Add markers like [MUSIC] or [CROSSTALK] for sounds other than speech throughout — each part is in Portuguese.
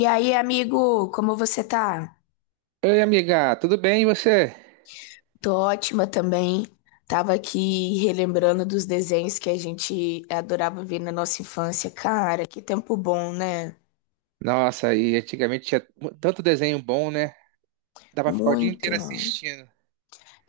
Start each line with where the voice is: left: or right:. left: E aí, amigo, como você tá?
right: Oi, amiga, tudo bem e você?
left: Tô ótima também. Tava aqui relembrando dos desenhos que a gente adorava ver na nossa infância. Cara, que tempo bom, né?
right: Nossa, e antigamente tinha tanto desenho bom, né? Dava pra ficar o dia
left: Muito.
right: inteiro assistindo.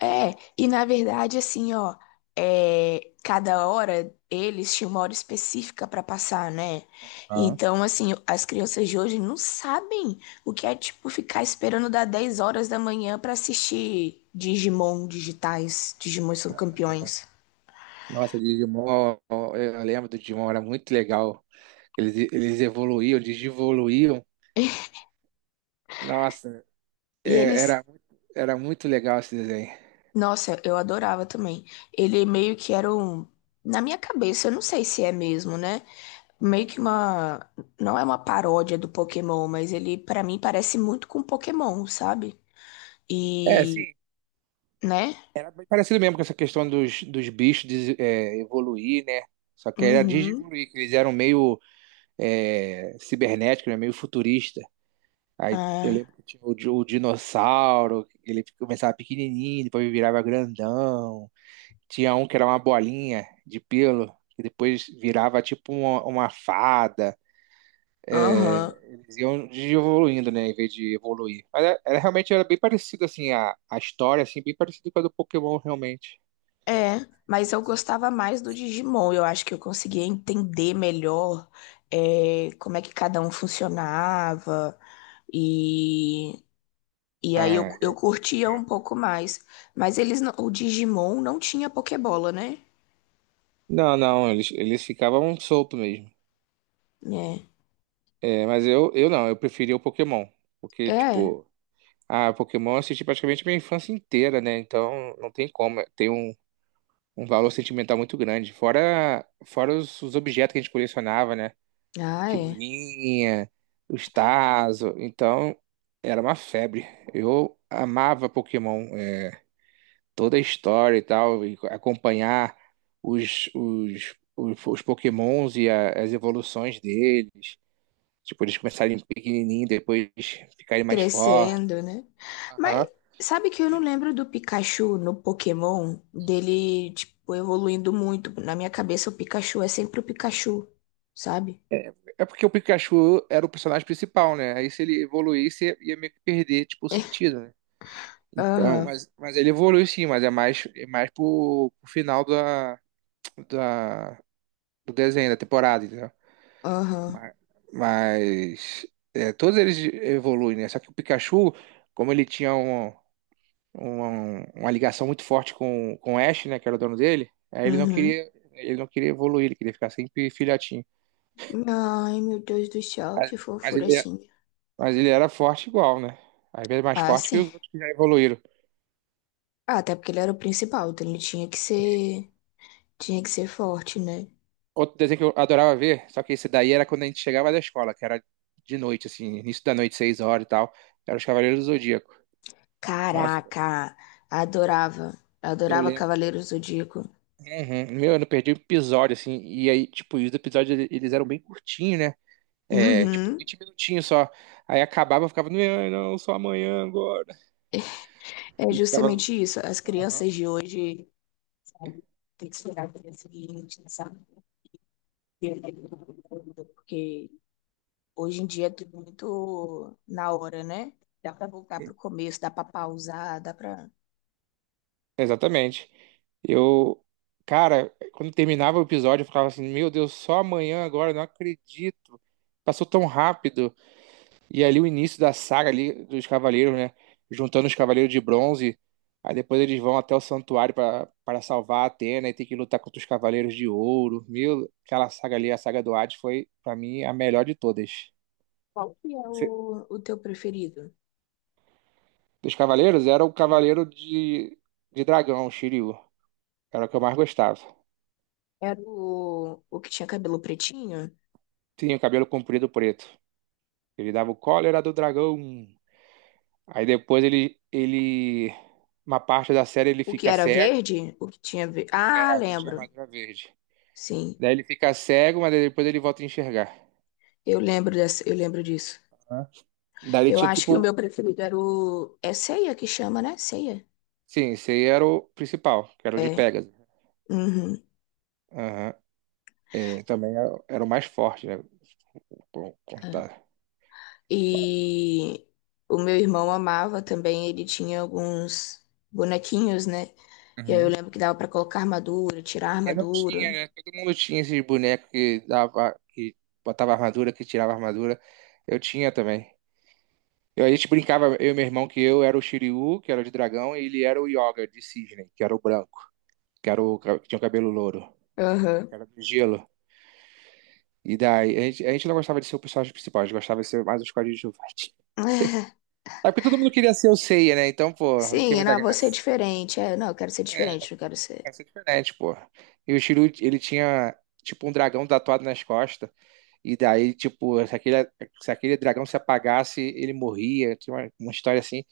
left: É, e na verdade, assim, ó, é, cada hora eles tinham uma hora específica pra passar, né?
right: Ah,
left: Então, assim, as crianças de hoje não sabem o que é, tipo, ficar esperando dar 10 horas da manhã pra assistir Digimon digitais. Digimon são campeões.
right: nossa, Digimon, ó, eu lembro do Digimon, era muito legal. Eles evoluíam, eles evoluíam. Nossa,
left: E
right: é,
left: eles,
right: era, era muito legal esse desenho.
left: nossa, eu adorava também. Ele meio que era um, na minha cabeça, eu não sei se é mesmo, né? Meio que uma, não é uma paródia do Pokémon, mas ele pra mim parece muito com Pokémon, sabe?
right: É,
left: E,
right: sim,
left: né?
right: era bem parecido mesmo com essa questão dos bichos evoluir, né? Só que era
left: Uhum.
right: digievoluir, que eles eram meio cibernéticos, né? Meio futurista. Aí eu
left: É.
right: lembro que tinha o dinossauro, que ele começava pequenininho, depois virava grandão. Tinha um que era uma bolinha de pelo, que depois virava tipo uma fada.
left: Aham.
right: Eles iam evoluindo, né, em vez de evoluir. Mas realmente era bem parecido, assim, a história, assim, bem parecida com a do Pokémon, realmente.
left: É, mas eu gostava mais do Digimon. Eu acho que eu conseguia entender melhor é, como é que cada um funcionava e E aí eu,
right: Ah,
left: eu
right: eu-
left: curtia um
right: É.
left: pouco mais. Mas eles não- o Digimon não tinha Pokébola, né?
right: Não, não, eles ficavam soltos mesmo.
left: É.
right: É, mas eu não, eu preferia o Pokémon. Porque,
left: É.
right: tipo, ah, Pokémon eu assisti praticamente minha infância inteira, né? Então não tem como. Tem um valor sentimental muito grande. Fora os objetos que a gente colecionava, né?
left: Ah, é.
right: Figurinha, os Tazo. Então era uma febre. Eu amava Pokémon. Toda a história e tal. E acompanhar os Pokémons e as evoluções deles. Tipo, eles começarem pequenininho, depois ficarem mais fortes.
left: Crescendo, né? Mas
right: Aham.
left: sabe que eu não lembro do Pikachu no Pokémon? Dele, tipo, evoluindo muito. Na minha cabeça, o Pikachu é sempre o Pikachu, sabe?
right: É porque o Pikachu era o personagem principal, né? Aí se ele evoluísse, ia meio que perder, tipo, o sentido, né? Então,
left: Aham,
right: mas ele evoluiu sim, mas é mais pro final da, do desenho, da temporada, entendeu?
left: aham,
right: Mas é, todos eles evoluem, né? Só que o Pikachu, como ele tinha uma ligação muito forte com o Ash, né? Que era o dono dele, aí
left: uhum.
right: ele não queria evoluir, ele queria ficar sempre filhotinho.
left: Ai, meu Deus do céu,
right: Mas,
left: que
right: mas
left: fofura
right: ele,
left: assim.
right: Mas ele era forte igual, né? Às vezes mais
left: Ah,
right: forte que
left: sim.
right: os outros que já evoluíram.
left: Ah, até porque ele era o principal, então ele tinha que ser forte, né?
right: Outro desenho que eu adorava ver, só que esse daí era quando a gente chegava da escola, que era de noite, assim, início da noite, 6 horas e tal. Era os Cavaleiros do Zodíaco. Nossa,
left: Caraca, adorava.
right: eu
left: Adorava
right: lembro.
left: Cavaleiros do Zodíaco.
right: Uhum. Meu, eu não perdi um episódio, assim. E aí, tipo, os eles eram bem curtinhos, né? É, tipo,
left: Uhum.
right: 20 minutinhos só. Aí acabava, eu ficava, não, não, só amanhã agora.
left: É
right: E ficava.
left: justamente isso. As
right: Aham.
left: crianças de hoje, sabe, tem que esperar para o dia seguinte, sabe? Porque hoje em dia é tudo muito na hora, né? Dá para voltar para o começo, dá para pausar, dá para.
right: Exatamente. Eu, cara, quando terminava o episódio, eu ficava assim, meu Deus, só amanhã agora, não acredito. Passou tão rápido. E ali o início da saga ali dos cavaleiros, né? Juntando os cavaleiros de bronze. Aí depois eles vão até o santuário para para salvar a Atena e tem que lutar contra os cavaleiros de ouro. Meu, aquela saga ali, a saga do Hades, foi para mim a melhor de todas.
left: Qual que é
right: Você-
left: o teu preferido?
right: Dos cavaleiros era o
left: É,
right: cavaleiro de dragão, o Shiryu. Era o que eu mais gostava.
left: era o que tinha cabelo pretinho?
right: Tinha o cabelo comprido preto. Ele dava o cólera do dragão. Aí depois uma parte da série ele
left: O que
right: fica
left: era
right: cego,
left: verde? O que tinha. Ve- Ah,
right: aqui tinha
left: lembro.
right: armadura verde.
left: Sim.
right: Daí ele fica cego, mas depois ele volta a enxergar.
left: Eu lembro dessa, eu lembro disso.
right: Né? Daí ele
left: Eu
right: tinha
left: acho que o
right: tipo,
left: meu preferido era o. É ceia que chama, né? Ceia.
right: sim, esse aí era o principal, que era o de
left: É.
right: Pegasus.
left: Uhum.
right: Aham. É, também era, era o mais forte, né?
left: É.
right: Contar.
left: E o meu irmão amava também, ele tinha alguns bonequinhos, né? E aí eu
right: Uhum.
left: lembro que dava pra colocar armadura, tirar
right: E não tinha,
left: armadura.
right: né? Todo mundo tinha esses bonecos que dava, que botava armadura, que tirava armadura. Eu tinha também. A gente brincava, eu e meu irmão, que eu era o Shiryu, que era de dragão, e ele era o Yoga de cisne, que era o branco, que era o que tinha o cabelo louro,
left: Aham. [LAUGHS]
right: que era do gelo. E daí, a gente não gostava de ser o personagem principal, a gente gostava de ser mais os coadjuvantes.
left: É.
right: É porque todo mundo queria ser o Seiya, né? Então, pô, não tinha
left: Sim,
right: muita
left: não, vou ser
right: graça.
left: diferente. É, não, eu quero ser
right: É,
left: diferente, não quero ser.
right: essa é diferente, pô. E o Shiryu, ele tinha, tipo, um dragão tatuado nas costas. E daí, tipo, se aquele dragão se apagasse, ele morria. Tinha uma história assim.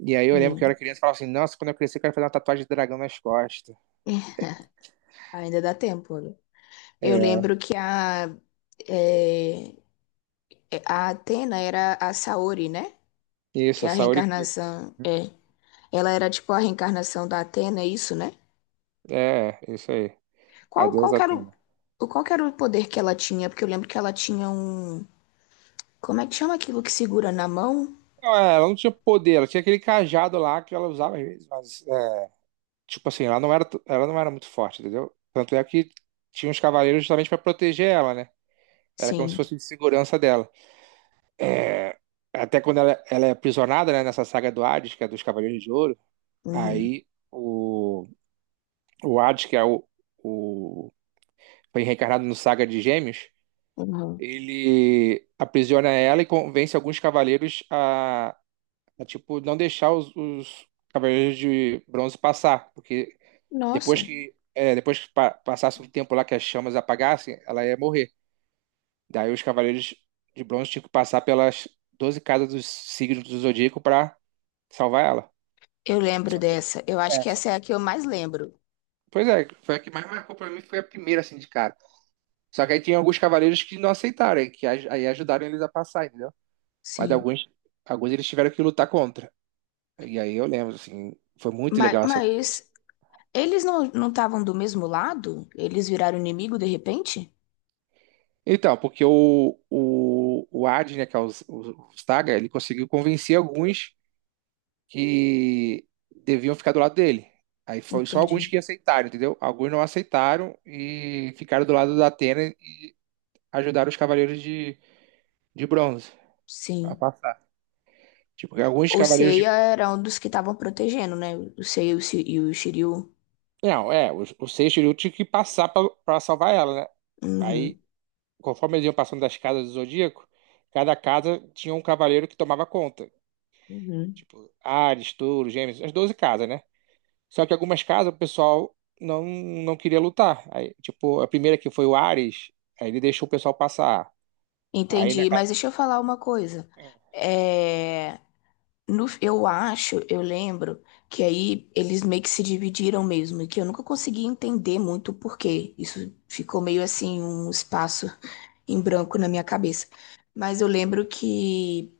right: E aí eu lembro que eu
left: Hum.
right: era criança e falava assim, nossa, quando eu crescer eu quero fazer uma tatuagem de dragão nas costas.
left: É. [LAUGHS] Ainda dá tempo, olha. Eu
right: É,
left: lembro que a. é, é, a Atena era a Saori, né? Que
right: isso, a
left: a
right: Saori Kido.
left: reencarnação é. Ela era tipo a reencarnação da Atena, é isso, né?
right: É, isso aí.
left: Qual, qual
right: Adeus,
left: que era
right: Atena.
left: o- qual que era o poder que ela tinha? Porque eu lembro que ela tinha um. Como é que chama aquilo que segura na mão?
right: Não, é, ela não tinha poder, ela tinha aquele cajado lá que ela usava às vezes, mas, é, tipo assim, ela não era muito forte, entendeu? Tanto é que tinha os cavaleiros justamente pra proteger ela, né? Era como se
left: Sim.
right: fosse de segurança dela. É, até quando ela é aprisionada, né, nessa saga do Hades, que é dos Cavaleiros de Ouro,
left: Uhum.
right: aí o, o Hades, que é o, foi reencarnado no Saga de Gêmeos,
left: Uhum.
right: ele aprisiona ela e convence alguns cavaleiros tipo, não deixar os cavaleiros de bronze passar, porque
left: Nossa,
right: depois que passasse um tempo lá que as chamas apagassem, ela ia morrer. Daí os cavaleiros de bronze tinham que passar pelas 12 casas dos signos do zodíaco para salvar ela.
left: eu lembro
right: Só que,
left: dessa. Eu acho
right: é,
left: que
right: só
left: essa é
right: que-
left: a que eu mais lembro.
right: Pois é, foi a que mais marcou pra mim, foi a primeira, assim, de cara. Só que aí tinha alguns cavaleiros que não aceitaram, aí ajudaram eles a passar, entendeu? Mas
left: Sim.
right: alguns, alguns eles tiveram que lutar contra. E aí eu lembro, assim, foi muito legal essa.
left: Mas
right: essa-
left: eles não estavam do mesmo lado? Eles viraram inimigo de repente?
right: Então, porque o Adi, né, que é o Staga, ele conseguiu convencer alguns que deviam ficar do lado dele. Aí foi só alguns
left: Entendi.
right: que aceitaram, entendeu? Alguns não aceitaram e ficaram do lado da Atena ajudaram os cavaleiros de bronze a
left: Sim.
right: passar. Tipo, porque alguns
left: O
right: cavaleiros de.
left: Seiya era um dos que estavam protegendo, né? O Seiya e o Shi- e o Shiryu.
right: Não, é, os seis Seixiryu tinha que passar pra salvar ela, né?
left: Uhum,
right: Aí, conforme eles iam passando das casas do Zodíaco, cada casa tinha um cavaleiro que tomava conta.
left: uhum.
right: Tipo, Ares, Touro, Gêmeos, as 12 casas, né? Só que algumas casas o pessoal não, não queria lutar. Aí, tipo, a primeira que foi o Ares, aí ele deixou o pessoal passar. Aí na
left: Entendi,
right: casa.
left: mas deixa eu falar uma coisa. É, no, eu acho, eu lembro que aí eles meio que se dividiram mesmo, e que eu nunca consegui entender muito o porquê. Isso ficou meio assim, um espaço [LAUGHS] em branco na minha cabeça. Mas eu lembro que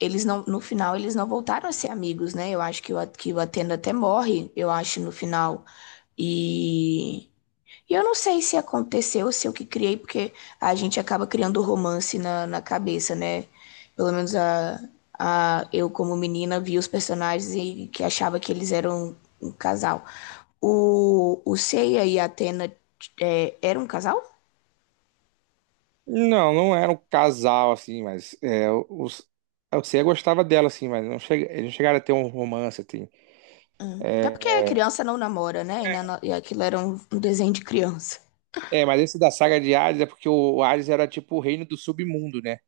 left: eles não, no final eles não voltaram a ser amigos, né? Eu acho que o, A- que o Atena até morre, eu acho, no final. E eu não sei se aconteceu, se eu que criei, porque a gente acaba criando romance na, na cabeça, né? Pelo menos a, eu, como menina, vi os personagens e que achava que eles eram um casal. O Seiya e a Atena é, eram um casal?
right: Não, não era um casal, assim, mas é, os, eu sei, gostava dela, assim, mas não chega, eles não chegaram a ter um romance, assim.
left: Hum. Até porque a
right: É,
left: criança não namora, né? E, na
right: é,
left: no- e aquilo era um, um desenho de criança.
right: é, mas esse da saga de Hades é porque o Hades era, tipo, o reino do submundo, né?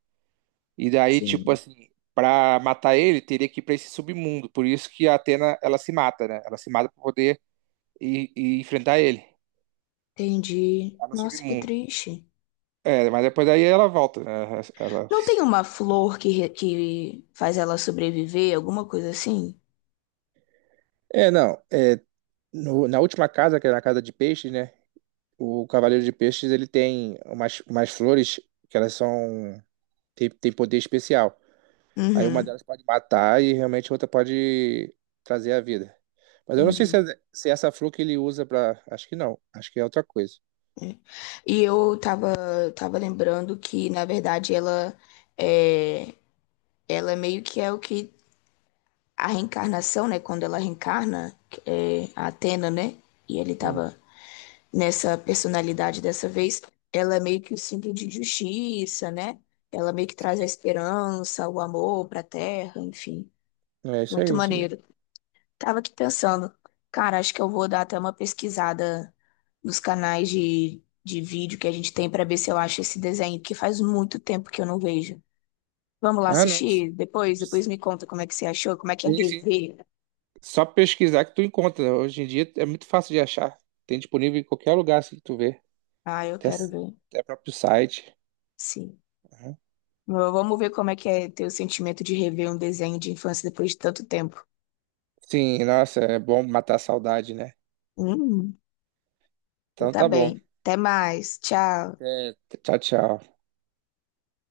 right: E daí, tipo,
left: Sim,
right: assim, pra matar ele, teria que ir pra esse submundo. Por isso que a Atena, ela se mata, né? Ela se mata pra poder ir enfrentar ele
left: entendi.
right: lá no
left: Nossa, que
right: submundo.
left: triste.
right: É, mas depois daí ela volta, né? Ela...
left: Não tem uma flor que, re- que faz ela sobreviver, alguma coisa assim?
right: É, não, é, na última casa, que era a casa de peixe, né? O Cavaleiro de Peixes, ele tem umas flores que elas são... tem poder especial. Aí uma
left: Uhum.
right: delas pode matar e realmente a outra pode trazer a vida. Mas eu não sei se,
left: Entendi.
right: é, se é essa flor que ele usa pra... Acho que não. Acho que é outra coisa.
left: É. E eu tava, tava lembrando que, na verdade, ela é, ela meio que é o que a reencarnação, né? Quando ela reencarna, é, a Atena, né? E ele
right: Uhum,
left: tava nessa personalidade dessa vez, ela é meio que o símbolo de justiça, né? Ela meio que traz a
right: sim.
left: esperança, o amor pra terra, enfim.
right: É isso
left: Muito
right: aí, isso mesmo.
left: maneiro. Tava aqui pensando, cara, acho que eu vou dar até uma pesquisada dos canais de vídeo que a gente tem para ver se eu acho esse desenho, que faz muito tempo que eu não vejo. Vamos lá
right: Ah, não.
left: assistir depois? Depois me conta como é que você achou, como é que é
right: Sim, sim.
left: rever.
right: Só pesquisar que tu encontra. Hoje em dia é muito fácil de achar. Tem disponível em qualquer lugar, assim, que tu vê.
left: Ah, eu
right: Até,
left: quero ver.
right: até próprio site.
left: Sim.
right: Uhum.
left: V- Vamos ver como é que é ter o sentimento de rever um desenho de infância depois de tanto tempo.
right: Sim, nossa, é bom matar a saudade, né?
left: Hum,
right: Então
left: tá
right: tá bom.
left: bem. Até mais. Tchau.
right: Até. Tchau, tchau.